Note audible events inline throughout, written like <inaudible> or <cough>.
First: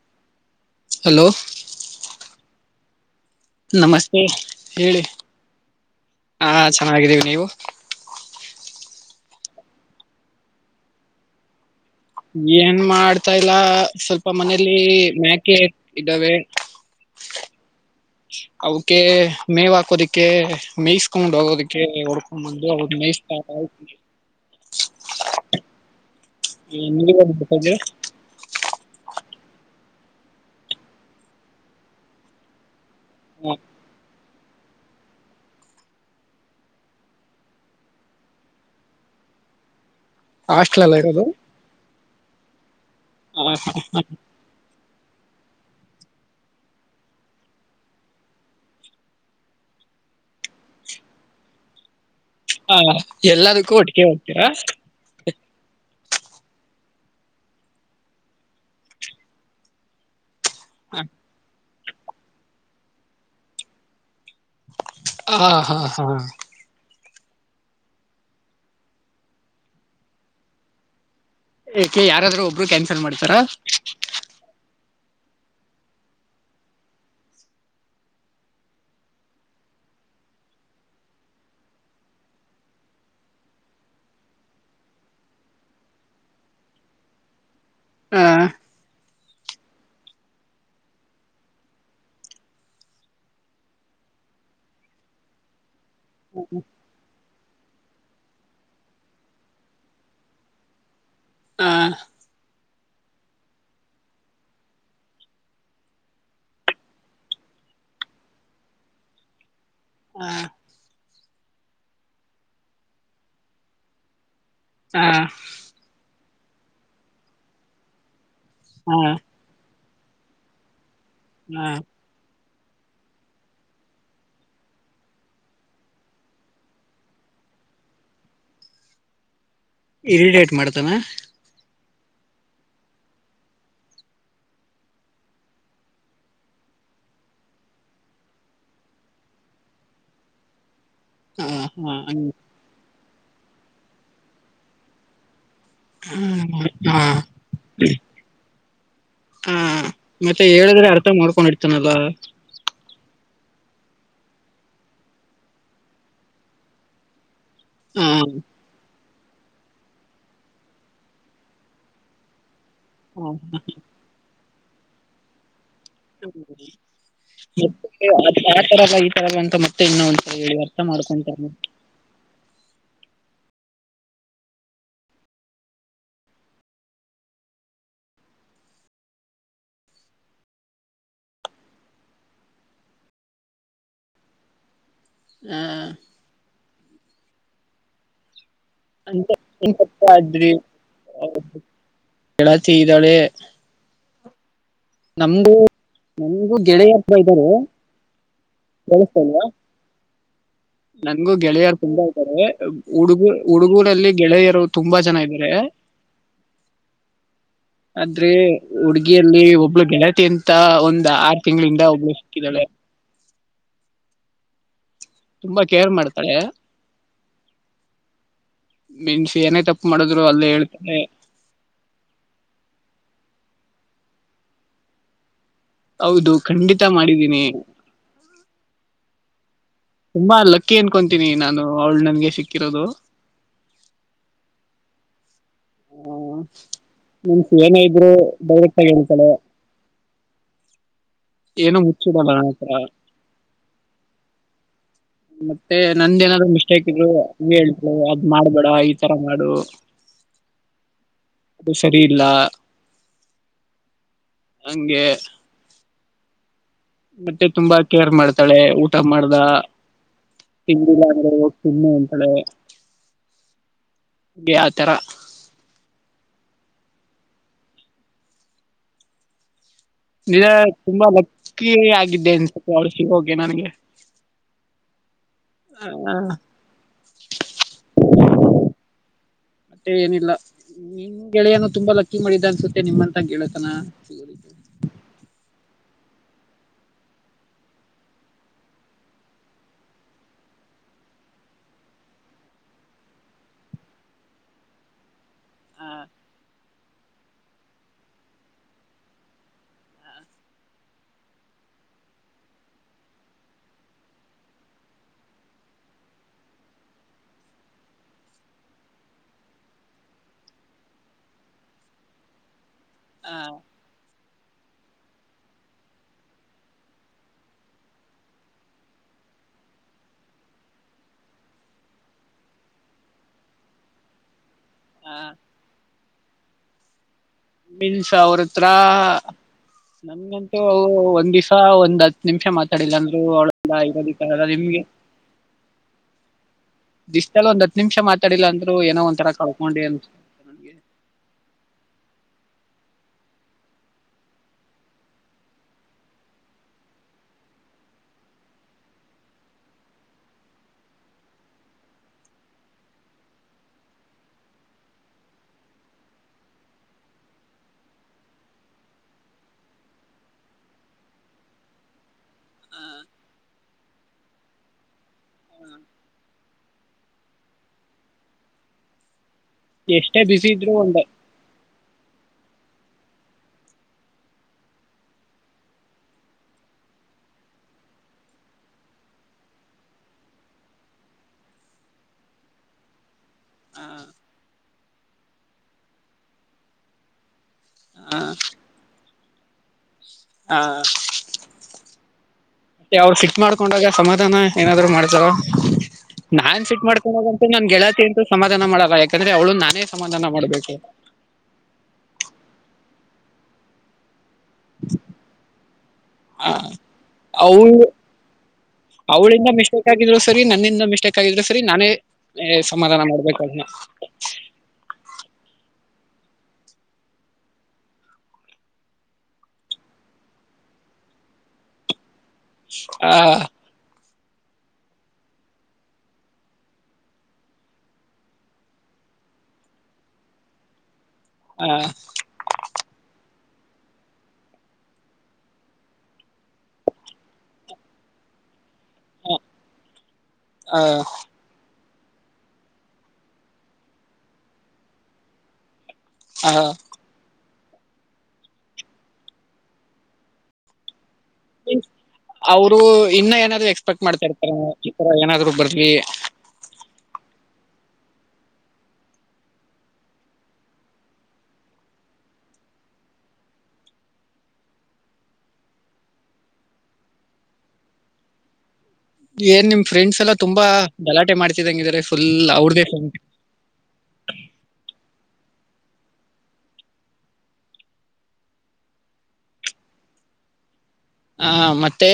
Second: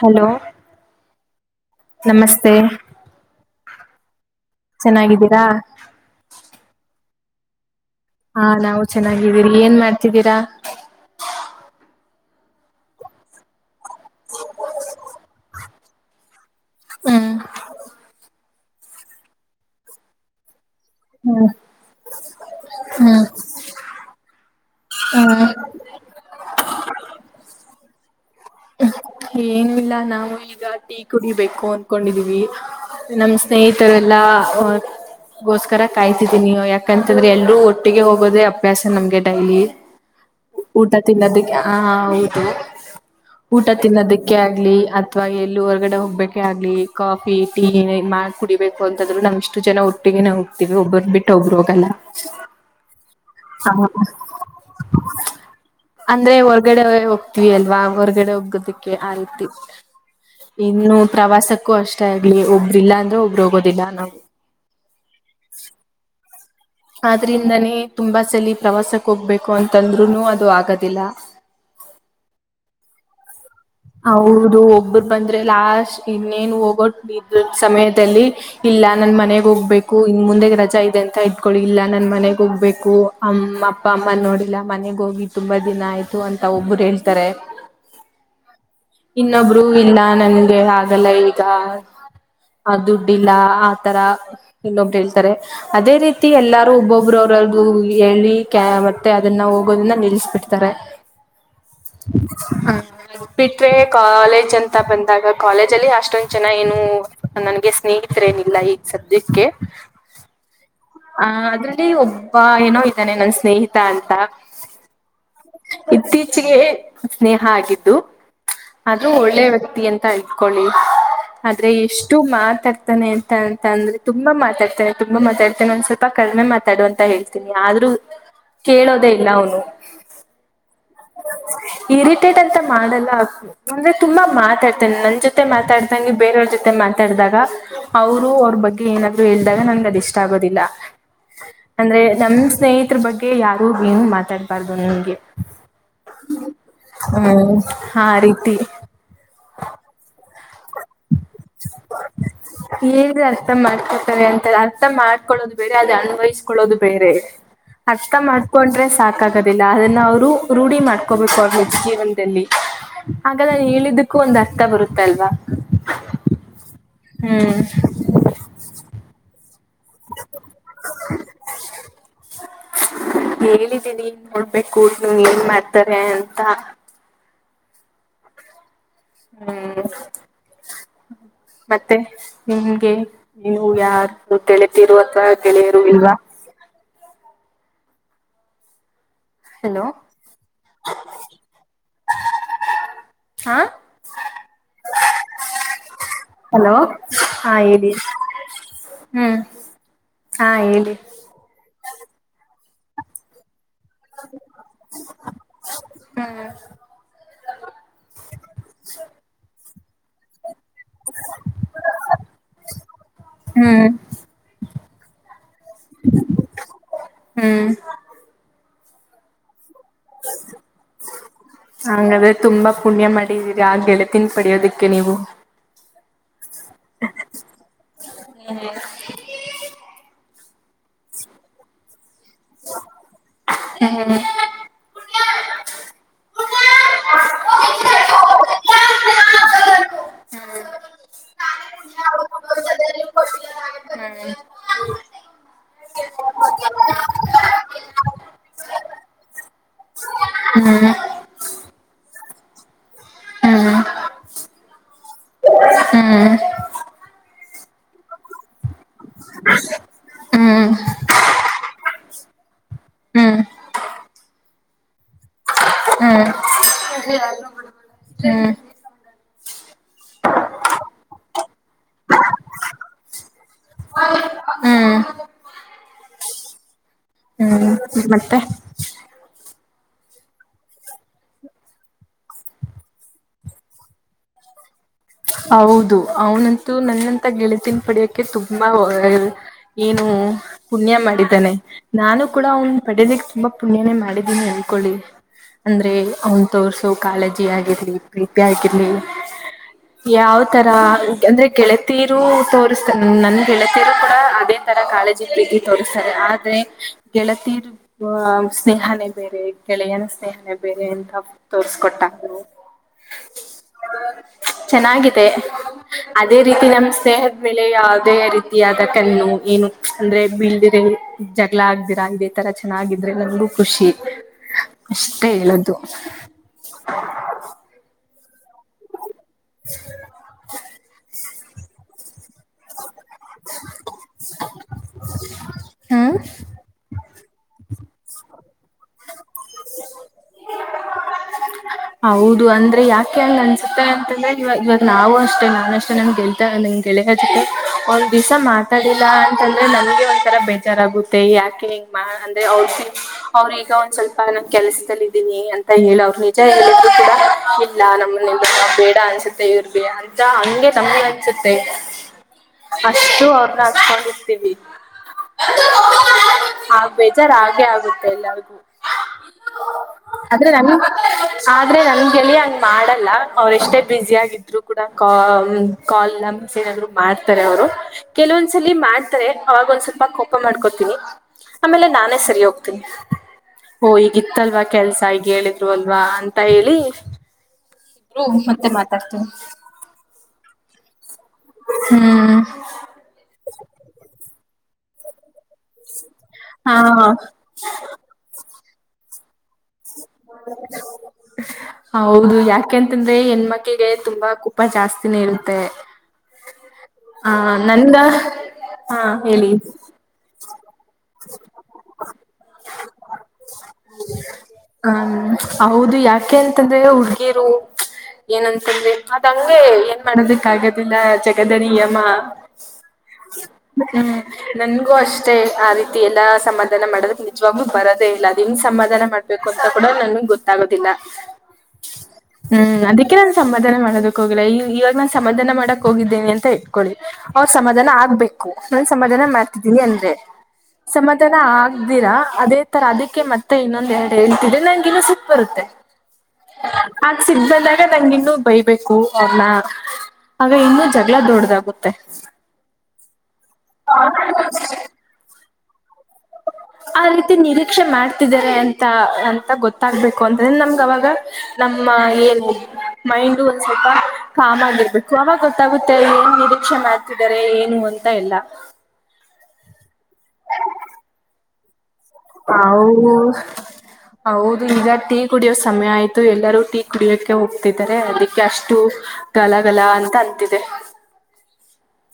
Hello hello ಹ ನಮಸ್ತೆ ಹೇಳಿ ಹಾ ಚೆನ್ನಿದ್ದೀ ನೀವು ಹಾ ನಾವು ಚೆನ್ನಾಗಿದ್ದೀರಿ ಏನ್ ಮಾಡ್ತಿದ್ದೀರಾ ಏನ್ ಮಾಡ್ತಾಲ್ಲ ಸ್ವಲ್ಪ ಮನೇಲಿ ಮ್ಯಾಕೆ ಇದ್ದಾವೆ ಹ್ಮ್ ಅವಕ ಮೇವು ಹಾಕೋದಕ್ಕೆ ಮೇಯಿಸಸ್ಕೊಂಡ್ ಹ್ಮ್ ಹೋಗೋದಕ್ಕೆ ಹೊಡ್ಕೊಂಡ್ ಬಂದು ಅವ ಮೇಯಿಸತ ಹ್ಮ ಏ ನೀ ಏನು ಇಲ್ಲ ನಾವು ಈಗ ಟೀ ಕುಡಿಬೇಕು ಅನ್ಕೊಂಡಿದೀವಿ ನಮ್ ಸ್ನೇಹಿತರೆಲ್ಲಾ ಹ ಗೋಸ್ಕರ ಕಾಯ್ತಿದೀನಿ ಯಾಕಂತಂದ್ರೆ ಎಲ್ರೂ ಒಟ್ಟಿಗೆ ಹೋಗೋದೇ ಅಭ್ಯಾಸ ನಮ್ಗೆ ಡೈಲಿ ಹಾಸ್ಟೆಲ್ ಊಟ ಅಲ್ಲ ತಿನ್ನೋದಕ್ಕೆ ಹ ಹೌದು ಅ ಕೆ ಆಗ್ಲಿ ಅಥ್ವಾ ಎಲ್ಲಿೂ ಹೊರ್ಗಡೆ ಹೋಗ್ಬೇಕೆ ಆಗ್ಲಿ ಕಾಫಿ ಟೀ ಮಾಡ ಕುಡಿಬೇಕು ಅಂತಂದ್ರು ನಮ್ ಇಷ್ಟು ಜನ ಒಟ್ಟಿಗೆ ಹೋಗ್ತಿೀವಿ ಒಬ್ಬರು ಬಿಟ್ಟ ಒಬ್ರು ಹೋಗಲ್ಲ ಹಾ ಹ ಎಲ್ಲದಕ್ಕೂ ಒಟಿಕೆ ಹೋಗ್ತೀರಾ ಅಂದ್ರೆ ಹೊರ್ಗಡೆ ಹೋಗ್ತವಿ ಅಲ್ವಾ ಹೊರ್ಗಡೆ ಹೋಗೋದಿಕ್ಕೆ ಆ ರೀತಿ ಇನ್ನು ಪ್ರವಾಸಕ್ಕೆ ಕ್ಕು ಅಷ್ಟೇ ಆಗ್ಲಿ ಒಬ್ಬ್ರ ಇಲ್ಲ ಅಂದ್ರೆ ಒಬ್ಬರು ಹೋಗೋದಿಲ್ಲ ನಾವು ಹಾ ಹಾ ಹಾ ಆದ್ರಿಂದಾನೇ ತುಂಬಾ ಸಲ ಪ್ರವಾಸಕ್ಕೆ ಹೋಗ್ಬೇಕು ಅಂತಂದ್ರು ಅದು ಆಗದಿಲ್ಲ ಏಕೆ ಯಾರಾದ್ರೂ ಒಬ್ರು ಕ್ಯಾನ್ಸಲ್ ಮಾಡ್ತಾರಾ ಹೌದು ಒಬ್ಬರು ಬಂದ್ರೆ ಲಾಸ್ಟ್ ಇನ್ನೇನು ಹೋಗೋ ಇದ ಸಮಯದಲ್ಲಿ ಇಲ್ಲಾ ನನ್ ಮನೆಗ್ ಹೋಗ್ಬೇಕು ಇನ್ ಮುಂದೆಗ್ ರಜಾ ಇದೆ ಅಂತ ಇಟ್ಕಿ ಇಲ್ಲಾ ನನ್ ಮನೆಗ್ ಹೋಗ್ಬೇಕು ಅಮ್ಮ ಅಪ್ಪ ಅಮ್ಮ ನೋಡಿಲ್ಲ ಮನೆಗ್ ಹೋಗಿ ತುಂಬಾ ದಿನ ಆಯ್ತು ಅಂತ ಒಬ್ಬರು ಹೇಳ್ತಾರೆ. ಹಾ ಇನ್ನೊಬ್ರು ಇಲ್ಲ ನನ್ಗೆ ಹಾಗಲ್ಲ ಈಗ ಆ ದುಡ್ಡಿಲ್ಲ ಆತರ ಇನ್ನೊಬ್ರು ಹೇಳ್ತಾರೆ ಅದೇ ರೀತಿ ಎಲ್ಲಾರು ಒಬ್ಬೊಬರು ಅವ್ರ್ದು ಹೇಳಿ ಕ ಮತ್ತೆ ಅದನ್ನ ಹೋಗೋದನ್ನ ನಿಲ್ಸ್ಬಿಡ್ತಾರೆ ಆ, ಹ್ಮ ಹ ಬಿಟ್ರೆ ಕಾಲೇಜ್ ಅಂತ ಬಂದಾಗ ಕಾಲೇಜ್ ಅಲ್ಲಿ ಅಷ್ಟೊಂದ ಜನ ಏನು ನನ್ಗೆ ಸ್ನೇಹಿತರೇಏನಿಲ್ಲ ಈಗ ಸದ್ಯಕ್ಕೆ ಹಾ ಅ ಅದ್ರಲ್ಲಿ ಒಬ್ಬ ಏನೋ ಇದ್ದಾನೆ ನನ್ ಸ್ನೇಹಿತ ಅಂತ ಹಾ ಇತ್ತೀಚೆಗೆ ಸ್ನೇಹ ಆಗಿದ್ದು ಆ, ಅದು ಒಳ್ಳೆ ವ್ಯಕ್ತಿ ಅಂತ ತೈಕೊೊಳ್ಳಿ ಆದ್ರೆ ಆ, ಎಷ್ಟು ಮಾತ್ ಮಾತಾಡ್ತಾನೆ ಅಂತ ಅಂತ ಅಂದ್ರೆ ತುಂಬಾ ಮಾತಾಡ್ತಾನೆ ತುಂಬಾ ಮಾತಾಡ್ತಾನೆ ಒಂದ್ ಸ್ವಲ್ಪ ಕಡಿಮೆ ಮಾತಾಡುವ ಅಂತ ಹೇಳ್ತೀನಿ ಆದ್ರೂ ಕೇಳೋದೇ ಇಲ್ಲ ಅವನು ಇರಿಟೇಟ್ ಮಾಡ್ತಾನ ಟೆಟ್ ಅಂತ ಮಾಡಲ್ಲ ಅಂದ್ರೆ ತುಂಬಾ ಮಾತಾಡ್ತೇನೆ ನನ್ ಜೊತೆ ಮಾತಾಡ್ದಂಗೆ ಬೇರೆಯವ್ರ ಜೊತೆ ಮಾತಾಡ್ದಾಗ ಅವ್ರು ಅವ್ರ ಬಗ್ಗೆ ಏನಾದ್ರೂ ಹೇಳ್ದಾಗ ನಂಗಗೆ ಅದ ಇಷ್ಟ ಆಗೋದಿಲ್ಲ ಆ, ಆ, ಅಂದ್ರೆ ಹಂಗ ನಮ್ ಸ್ನೇಹಿತರ ಬಗ್ಗೆ ಯಾರು ಏನು ಮಾತಾಡ್ಬಾರ್ದು ನಂಗೆ ಹ್ಮ್ ಹಾ ಹ್ಮ್ ರತಿ ಹ ಮತ್ತೆ ಹೇಳಿದ್ರೆ ಅರ್ಥ ಮಾಡ್ಕೊಂಡಿರ್ತಾನಲ್ಲ ಹೇಗೆ ಅರ್ಥ ಮಾಡ್ಕೊಡ್ತಾರೆ ಅಂತ ಅರ್ಥ ಮಾಡ್ಕೊಳ್ಳೋದು ಬೇರೆ ಅದ ಅನ್ವಯಿಸ್ಕೊಳ್ಳೋದು ಬೇರೆ ಹ ಅರ್ಥ ಮಾಡ್ಕೊಂಡ್ರೆ ಸಾತ್ ಆಗೋದಿಲ್ಲ ಅದನ್ನ ಅವರು ರೂಢಿ ಮಾಡ್ಕೋಬೇಕು ಅವ್ರ ನಿಜ್ಜ ಜೀವನದಲ್ಲಿ ಹಾಗಲ್ಲ ನೀ ಹೇಳಿದ್ದಕ್ಕೂ ಒಂದಷ್ಟೆ ಬತ ಬರುತ್ತಲ್ವಾ ಹ್ಮ್ ಹ ಮತ್ತ ಆ ತರ ಅಲ್ಲ ಈ ತರ ಅಂತ ಮತ್ತ ಮತ್ತ ಇನ್ನು ಉಂತ ಹೇಳಿ ಅರ್ಥ ಮಾಡ್ಕೊಂತಾರ ಹೇಳಿದ್ದೀನಿನ್ ನೋಡ್ಬೇಕು ನೀ ಏನ್ ಮಾಡ್ತಾರೆ ಅಂತ ಹ್ಮ್ ಮತ್ತೆ ನಿಮ್ಗೆ ನೀವು ಯಾರ ತಿಿ ಿರುವಥ ಹ ಗೆಳೆಯರು ಇಲ್ವಾ ಹಲೋ ್ರಿ ಳತ ಇದ್ದಾಳೆ ಹಾ ನಮಗೂ ನಮಗೂ ಹಲೋ ಗೆಳೆಯತ್ ಇದ್ದಾರೆ ಹಾ ಹೇಳಿ ಹ್ಮ್ ಕೇಳ್ಸ್ತೇಲ್ವಾ ಹಾ ಹೇಳಿ ನನ್ಗೂ ಗೆಳೆಯಾರ್ ತುಂಬಾ ಆತಾರೆ ಹುಡುಗರು ಹುಡುಗರು ಲ್ಲಿ ಗೆಳೆಯರು ತುಂಬಾ ಜನ ಇದ್ದಾರೆ ಹ್ಮ್ ಆದ್ರೆ ಹುಡ್ಗಿಯಲ್ಲಿ ಒಬ್ಳ ಗೆಳತಿ ಅಂತ ಒಂದ್ ಆರು ತಿಂಗಳಿಂದ ಒಬ್ಳು ಸಿಕ್ಕಿದಾಳೆ ಹ್ಮ್ ತುಂಬಾ ಕೇರ್ ಮಾಡ್ತಾರೆ ಹ್ಮ್ ಮನ್ಸಿಏನ ಹಂಗ್ರೆ ತುಂಬಾ ಪುಣ್ಯ ಮಾಡಿದೀ ಗ ಆ ಗೆಳೆತನ್ ಪಡಿಯೋದಿಕ್ಕೆ ನೀವು ಹೌದು ಖಂಡಿತ ಮಾಡಿದ್ದೀನಿ ತುಂಬಾ ಲಕ್ಕಿ ಅನ್ಕೊಂತೀನಿ ನಾನು ಅವಳು ನನ್ಗೆ ಸಿಕ್ಕರದು ಹಾ ನನ್ಸ ಏನ ಇದ್ರು ಡೈರೆಕ್ಟ್ ಆಗ ಹೇಳ್ತಾಳೆ ಏನ ಮುಚ್ಚಿಡಲ್ಲ ನತ್ರರ ಮತ್ತೆ ನಂದೇಏನಾದ್ರು ಮಿಸ್ಟೇಕ್ ಇದ್ರು ಹ ಹೇಳ್ತರು ಅದ್ ಮಾಡ್ಬೇಡ ಈ ತರ ಮಾಡು ಹ್ಮ್ ಹ್ಮ್ ಅದು ಸರಿ ಇಲ್ಲ ಹ್ಮ್ ಹಂಗೆ ಹ್ಮ್ ಮತ್ತೆ ತುಂಬಾ ಕೇರ್ ಮಾಡ್ತಾಳೆ ಊಟ ಮಾಡ್ದ ಹ್ಮ್ ಹ್ಮ್ ಹಿಂದ ಸ್ಣ ಹ್ಮ್ ಅಂತಳೆಗೆ ಆ ತರ ಹ್ಮ ನಿ ತುಂಬಾ ಲಕ್ಕಿ ಆಗಿದ್ದೆ ಸ್ವಲ್ಪ ಹೊಳಸ ಹೆ ನನ್ಗೆ ಹ ಹ್ಮ್ ಹ್ಮ್ ಮತ್ತೆ ಮತ್ತೆ ಏನಿಲ್ಲ ನಿಮ್ ಗೆಳೆಯನು ತುಂಬಾ ಲಕ್ಕಿ ಮಾಡಿದ್ದ ಅನ್ಸುತ್ತೆ ನಿಮ್ಮಂತ ಗೆಳತನ ಸಿಗೋ ಹೌದು ಅವನಂತೂ ನನ್ನಂತ ಗೆಳತಿನ ಪಡ್ಯಕ್ಕೆ ತುಂಬಾ ಏನು ಪುಣ್ಯ ಮಾಡಿದ್ದಾನೆ ನಾನು ಕೂಡ ಅವ್ನ್ ಪಡ್ಯೋದಕ್ಕೆ ತುಂಬಾ ಪುಣ್ಯನೇ ಮಾಡಿದೀನಿ ಅನ್ಕೊಳ್ಳಿ ಹಾ ಅಂದ್ರೆ ಅವ್ನ್ ತೋರ್ಸೋ ಕಾಳಜಿ ಆಗಿರ್ಲಿ ಪ್ರೀತಿ ಆಗಿರ್ಲಿ ಯಾವ್ ತರ ಅಂದ್ರೆ ಗೆಳತೀರು ತೋರಿಸ್ತಾರೆ ನನ್ ಗೆಳತೀರು ಕೂಡ ಅದೇ ತರ ಕಾೇಜಗ ತೋರ್ಸ್ತಾರೆ ಆದ್ರೆ ಗೆಳತೀರು ಸ್ನೇಹನೇ ಬೇರೆ ಗೆಳೆಯನ ಸ್ನೇಹನೇ ಬೇರೆ ಅಂತ ತೋರ್ಸ್ಕೊಟ್ಟಾಗರು ಹ ಚೆನ್ನಾಗಿದೆ ಅದೇ ರೀತಿ ನಮ್ ಸ್ನೇಹದ ಮೇಲೆ ಯಾವುದೇ ರೀತಿಯಾದ ಕಣ್ಣು ಏನು ಅಂದ್ರೆ ಬೀಲ್ದಿರ ಜಗಳ ಆಗ್್ದಿರಾ ಇದೇ ತರ ಚೆನ್ನಾಗಿದ್ರೆ ನಮಗು ಖುಷಿ ಹ ಅಷ್ಟೇ ಹೇಳದು ಇಲ್ಲ ಅತ್ರ ನನ್ಗಂತೂ ಅವು ಒಂದ್ ದಿವಸ ಹ ಒಂದ ಹತ್ತು ನಿಮಿಷ ಮಾತಾಡಿಲ್ಲ ಇರೋದ ನಿಮ್ಗೆ ಹ್ಮ್ ಇಷ್ಟಲ್ಲ ಒಂದ ನಿಮಿಷ ಮಾತಾಡಿಲ್ಲ ಅಂದರು ಏನೋ ಒಂಥರ ಕಳ್ಕೊಂಡಿ ಅನ್ಸ ನನ್ಗೆ ಹೌದು ಅಂದ್ರೆ ಯಾಕೆ ಹಂಗ್ ಅನ್ಸುತ್ತೆ ಅಂತಂದ್ರೆ ಇವಾಗ ಇವಾಗ ನಾವು ಅಷ್ಟೆ ನಾ ಅಷ್ಟೇ ನನ್ ಗೆಲ್ತಂಗ್ ಗೆಳೆಯಜಕ್ಕೆ ಅವ್ರ ದಿವಸ ಮಾತಾಡಿಲ್ಲಾ ಅಂತಂದ್ರೆ ನನ್ಗೆ ಒಂದಥರ ಬೇಜಾರ್ಗುತ್ತೆ ಯಾಕೆ ಹೆಂಗ ಮಾ ಅಂದ್ರೆ ಅವ್ರ ಅವ್ರ ಈಗ ಒಂದ್ ಸ್ವಲ್ಪ ನಮ ಕೆಲ್ಸದದಲ್ಲಿ ಇದೀಿನಿ ಅಂತ ಹೇಳ ಅವರು ಅಜ್ಜ ಎಲ್ಲಗೂ ಕೂಡ ಇಲ್ಲ ನಮ್ಮನೆಲ್ಲ ನಾವು ಬೇಡ ಅನ್ಸುತ್ತೆ ಇವ್ರಿಗೆ ಅಜ್ಜ ಹಂಗೆ ನಮ್ಗೆ ಅನ್ಸುತ್ತೆ ಅಷ್ಟು ಅವ್ರ ಅಷ್ಟಾಗರ್ತೀವಿ ಆ ಬೇಜಾರ್ ಹಾಗೆ ಆಗುತ್ತೆ ಎಲ್ಲಗೂ ಎಷ್ಟೇ ಬಿಸಿ ಇದ್ರು ಒೊಂಡೆ ಆದ್ರೆ ನಗೆ ಹಂಗ ಮಾಡಲ್ಲ ಅವ್ರ ಎಷ್ಟೇ ಬ್ಯುಿ ಆಗಿದ್ರು ಕೂಡ ಕಲ್ ಮೆಸೇಜ್ ಆದ್ರು ಮಾಡ್ತಾರೆ ಅವರು ಕೆಲವೊಂದ್ಸಲಿ ಮಾಡ್ತಾರೆ ಅವಾಗ ಒಂದ್ ಸ್ವಲ್ಪ ಕೋಪ ಮಾಡ್ಕೋತೀನಿ ಆಮೇಲೆ ನಾನೇ ಸರಿ ಹೋಗ್ತೀನಿ ಓ ಈಗಿತ್ತಲ್ವಾ ಕೆಲ್ಸ ಈಗ ಹೇಳಿದ್ರು ಅಲ್ವಾ ಅಂತ ಹೇಳಿ ಇದರು ಮತ್ತೆ ಮಾತಾಡ್ತೇನೆ ಹಾ ಹ್ಮ್ ಮತ್ತೆ ಅವ್ರು ಫಟ್ ಮಾಡ್ಕೊಂಡಾಗ ಸಮಾಧಾನ ಏನಾದರೂ ಮಾಡ್ತಾವ ನಾನ್ ಹಾ ಸಿಟ್ ಮಾಡ್ಕೋನೋಗಂತ ನನ್ ಗೆಳತಿ ಅಂತ ಸಮಾಧಾನ ಮಾಡ ಯಾಕಂದ್ರೆ ಅವಳು ನಾನೇ ಸಮಾಧಾನ ಮಾಡ್ಬೇಕು <inaudible> ಹೌದು ಯಾಕೆಂತಂದ್ರೆ ಹೆಣ್ಮಕ್ಕಿಗೆ ತುಂಬಾ ಕೊ ಹ ಆ ಅವಳ ನನ್ಗ ಹಾ ಅವಳಿಂದ ಹೇಳಿ ಮಿಸ್ಟೇಕ್ ಆಗಿದ್ರು ಸರಿ ನನ್ನಿಂದ ಮಿಸ್ಟೇಕ್ ಆಗಿದ್ರು ಸರಿ ನಾನೇ ಸಮಾಧಾನ ಮಾಡ್ಬೇಕದನ್ನ ಹ್ಮ ಹೌದು ಯಾಕೆ ಅಂತಂದ್ರೆ ಹುಡ್ಗಿರು ಏನಂತಂದ್ರೆ ಅದ ಹಂಗೆ ಏನ್ ಮಾಡದಕ್ ಆಗದಿಲ್ಲ ಜಗದ ನಿಯಮ ಹಾ ಹ್ಮ್ ನನ್ಗೂ ಅಷ್ಟೇ ಆ ರೀತಿ ಎಲ್ಲಾ ಸಮಾಧಾನ ಮಾಡದಕ್ ನಿಜವಾಗ್ಲೂ ಬರೋದೇ ಇಲ್ಲ ಅದನ್ ಸಮಾಧಾನ ಮಾಡ್ಬೇಕು ಕೊತಾ ಕೊಡ ನನ್ಗ್ ಗೊತ್ತಾಗೋದಿಲ್ಲ ಹ್ಮ್ ಅದಕ್ಕೆ ನ ಸಮಾಧಾನ ಮಾಡೋದಕ್ ಹೋಗಿಲ್ಲ ಇವಾಗ ನಾನು ಸಮಾಧಾನ ಮಾಡಕ್ ಹೋಗಿದ್ದೇನೆ ಅಂತ ಇಟ್ಕೊಳ್ಳಿ ಅವ್ರ ಸಮಾಧಾನ ಆಗ್ಬೇಕು ನಾನ ಸಮಾಧಾನ ಮಾಡ್ತಿದ್ದೀನಿ ಅಂದ್ರೆ ಸಮಾಧಾನ ಆಗ್ ಧೀರ ಅದೇ ತರ ಅದಕ್ಕೆ ಮತ್ತೆ ಇನ್ನೊಂದ ಎ ಹೇಳ್ತಿದ್ರೆ ನಂಗ ಇನ್ನೂ ಸಿಟ್ ಬರುತ್ತೆ ಆಗ ಸಿಬ್ಬದ ಆಗ ನಂಗ ಇನ್ನುೂ ಬೈಬೇಕು ಅವ್ರನ್ನ ಆಗ ಇನ್ನುೂ ಜನ ಎಲ್ಲ ದೊಡ್ಡದಾಗುತ್ತೆ ಅವರು ಇನ್ನ ಏದ ಎಕ್ಸಪಕ್ಟ್ ಮಾಡತಾ ಇತಾರೆ ಇರ ಏನಾದ್ರು ಬ ಈ ಆ ರೀತಿ ನಿರೀಕ್ಷೆ ಮಾಡ್ತಿದ್ದಾರೆ ಅಂತ ಅಂತ ಗೊತ್ತಾಗ್ಬೇಕು ಅಂತ್ರೆ ನಮ್ಗ ಅವವಾಗ ನಮ್ಮ ಏನು ಮೈಂಡು ಒಂದ್ ಸ್ವಲ್ಪ ಕಾಮ್ ಆಗಿರ್ಬೇಕು ಅವಾಗ ಗೊತ್ತಾಗುತ್ತೆ ಏನ್ ನಿರೀಕ್ಷೆ ಮಾಡ್ತಿದ್ದಾರೆ ಏನು ಅಂತ ಎಲ್ಲ ಏನ್ ನಿಮ್ ಫ್ರೆಂಡ್ಸ್ ಎಲ್ಲ ತುಂಬಾ ಗಲಾಟೆ ಮಾಡ್ದಂಗಿದಾರೆ ಹ ಹೌದು ಈಗ ಕುಡಿಯೋ ಸಮಯ ಆಯ್ತು ಎಲ್ಲರೂ ಟೀ ಕುಡಿಯೋಕ ಹೋಗ್ತಿದ್ದಾರೆ ಅದಕ್ಕೆ ಅಷ್ಟು ಗಲಗಲ ಅಂತ ಅಂತಿದೆ ಹ ಮತ್ತೆ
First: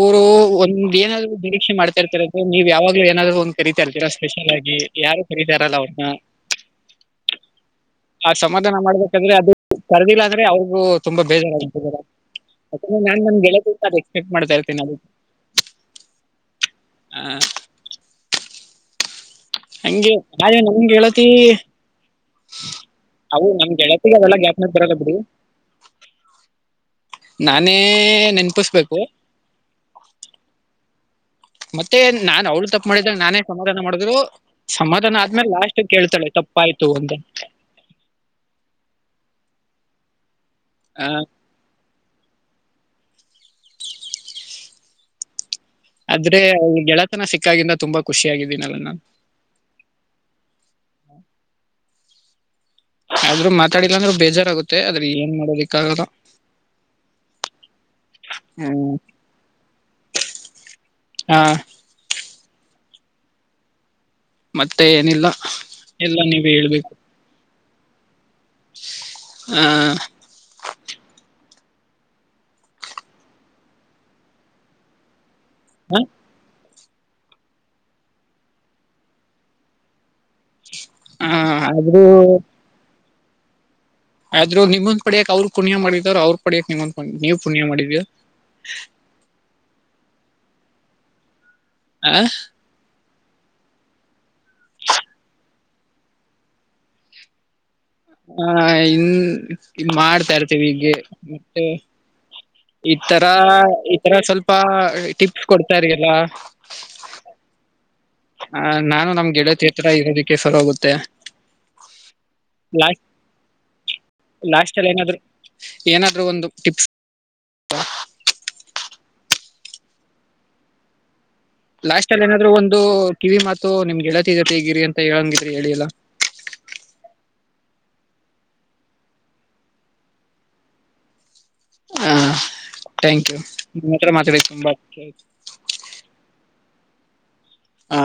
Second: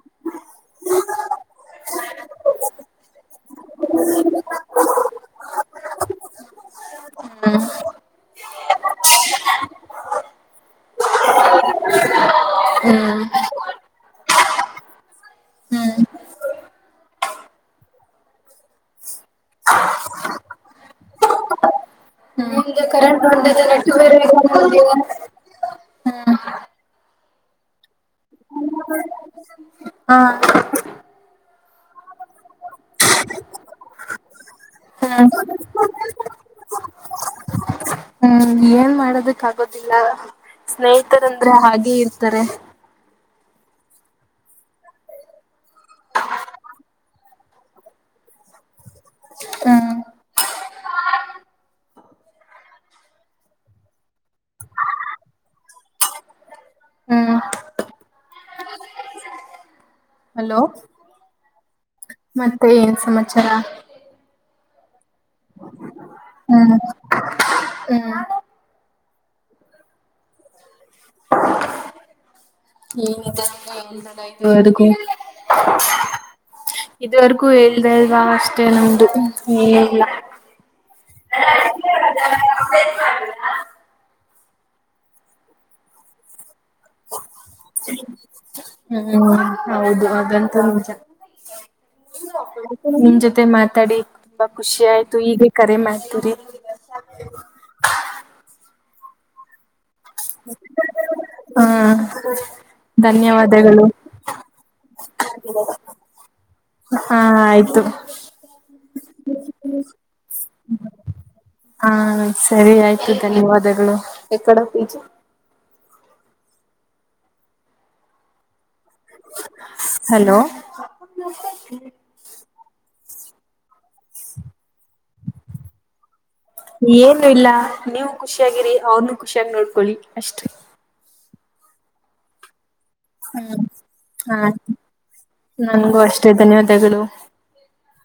ಊರು ಒಂದ್ ಏನಾದ್ರು ನಿರೀಕ್ಷೆ ಮಾಡ್ತಾ ಇರ್ತರೋದು ನೀವ್ ಯಾವಾಗ್ಲೂ ಏನಾದ್ರು ಒಂದ್ ಕರೀತಾ ಇರ್ತೀರಾ ಸ್ಪೆಷಲ್ ಆಗಿ ಯಾರು ಕರೀತಾರಲ್ಲ ಅವ್ರನ್ನ ಆ ಸಮಾಧಾನ ಮಾಡ್ಬೇಕಾದ್ರೆ ಅದು ಕರ್ದಿಲ್ಲ ಅವ್ರಿಗು ತುಂಬಾ ಬೇಜಾರಂದೆ ನನ್ ನನ್ ಗೆಳೆದಂತಾರೆ ಮಾಡ್ತಾ ಇರ್ತೀನ ನ ಅ ಹ್ಮ್ ಹ ಹಂಗೆ ಆದೆ ನಂಗೆಗೆತಿ ನಿಮ್ದು ಕರೆಂಟ್ ಅವು ಹೊಂಟೈತೆ ನೆಟ್ಟ ನನ್ಗೆತಿಗೆ ಬೇರೆ ಅವೆಲ್ಲ ಗ್ಯಾಪ್ನ ಬರಲ್ಲ ಬಿಡಿ ನಾನೇ ನೆನಪಿಸ್ಬೇಕು ಮತ್ತೆ ನಾನ್ ಅವ್ಳ ತಪ್ಪ ಮಾಡಿದಾಗ ನಾನೇ ಸಮಾಧಾನ ಮಾಡಿದ್ರು ಸಮಾಧಾನ ಹ್ಮ್ ಆದ್ಮೇಲೆ ಲಾಸ್ಟ್ ಕೇಳ್ತಾಳೆ ತಪ್ಪಾಯ್ತು ಅಂತ ಲ್ಲ ಆ, ಸ್ನೇಹಿತರಂದ್ರೆ ಹಾಗೆ ಇರ ತ್ತರ ಆದ್ರೆ ಈ ಗೆಳತನ ಸಿಕ್ಕಾಗಿಂದ ತುಂಬಾ ಖುಷಿಿಯಾಗಿದ್ದೀನಲ್ಲ ನಾನು ಹಾ ಹ್ಮ. ಆದ್ರೂ ಮಾತಾಡಿಿಲ್ಲ ಅಂದ್ರರು ಬೇಜಾರ್ಾಗುತ್ತೆ ಆದ್ರೆ ಏನ್ ಮಾಡೋದಕ್ಕ ಆಾಗದ ಹ್ಮ್ ಹ್ಮ್ ಹಲೋ ಆ, ಮತ್ತೆ ಸಮಾಚಾರ ಮತ್ತೆ ಲ್ಲ ಎಲ್ಲ ನೀವ ಹ್ಮ್ ಹೇಳ್ಬೇಕು ಹ್ಮ್ ಹ ಹ್ಮ ಇದ ಎ ಇದುಗ ಹ್ಮ ಇದವರೆಗೂ ಇಲ್ದ ಅಲ್ವಾ ಅಷ್ಟೇ ನಮು ಈ ಇಲ್ಲ ಆ, ಆದ್ರೂ ಹ ಆದ್ರರು ನಿಮೊಂದ ಪಡೆಯಕ್ ಅವ್ರರು ಕುಣಿಯ ಮಾಡಿದಾರರು ಅವ್ರ ಡಕ ನೀವ ಪುಣ್ಯ ಮಾಡಿದೀ್ಯಾ ಹ್ಮ್ ಹೌದು ಅದಂತ ಮಜ ಆ ಇಲ್ಲ ಜೊತೆ ಮಾತಾಡಿ ತುಂಬಾ ಖುಷಿ ಆಯ್ತು ಹೀಗೆ ಕರೆ ಮಾಡ್ತೀರಿ ಹ ಹನ್ ಮಾಡ್ತಾ ಇರ್ತೀವಿಗೆ ಹಾ ಮತ್ತೆ ಈ ತರ ಧನ್ಯವಾದಗಳು ಈತರ ಸ್ವಲ್ಪ ಟಿಪ್ಸ್ ಕೊಡ್ತಾರಗೆಲ್ಲ ಹಾ ಆಯ್ತು ಹ ನಾನು ನಮ್ಗೆ ಗೆಳತಿ ಹ ತರ ಇೋದಕ್ಕೆ ಸರ ಹೋಗುತ್ತೆ ಹಾ ಸರಿ ಲಾ ಆಯ್ತು ಧನ್ಯವಾದಗಳು ಎಕ್ಕಡ ಲಾಸ್ಟ್ ಅಲ್ಲಿ ಪೀಜಿ ಏನಾದ್ರು ಏನಾದರೂ ಒಂದು ಟಿಪ್ಸ್ ಹಲೋ ಲಾಸ್ಟ್ ಅಲ್ಲಿ ಏನಾದ್ರು ಒಂದು ಕಿವಿ ಮಾತು ನಿಮ್ಗೆಳತಿಗತೆ ಈಗಿರಿ ಅಂತ ಹೇಳಂಗಿದ್ರಿ ಹೇಳಿ ಎಲ್ಲಾ ಏನು ಇಲ್ಲ ನೀವು ಖುಷಿಯಾಗಿಿರಿ ಅವ್ನು ಖುಷಿಯಾಗಿ ನೋಡ್ಕೊಳ್ಳಿ ಅಷ್ಟ್ರ ಹ ಹ್ಮ್ ಹಾ ಆಯ್ತು. ನನ್ಗೂ ಅಷ್ಟೇ ನ್ಯವ ತೆಗಳು ಹ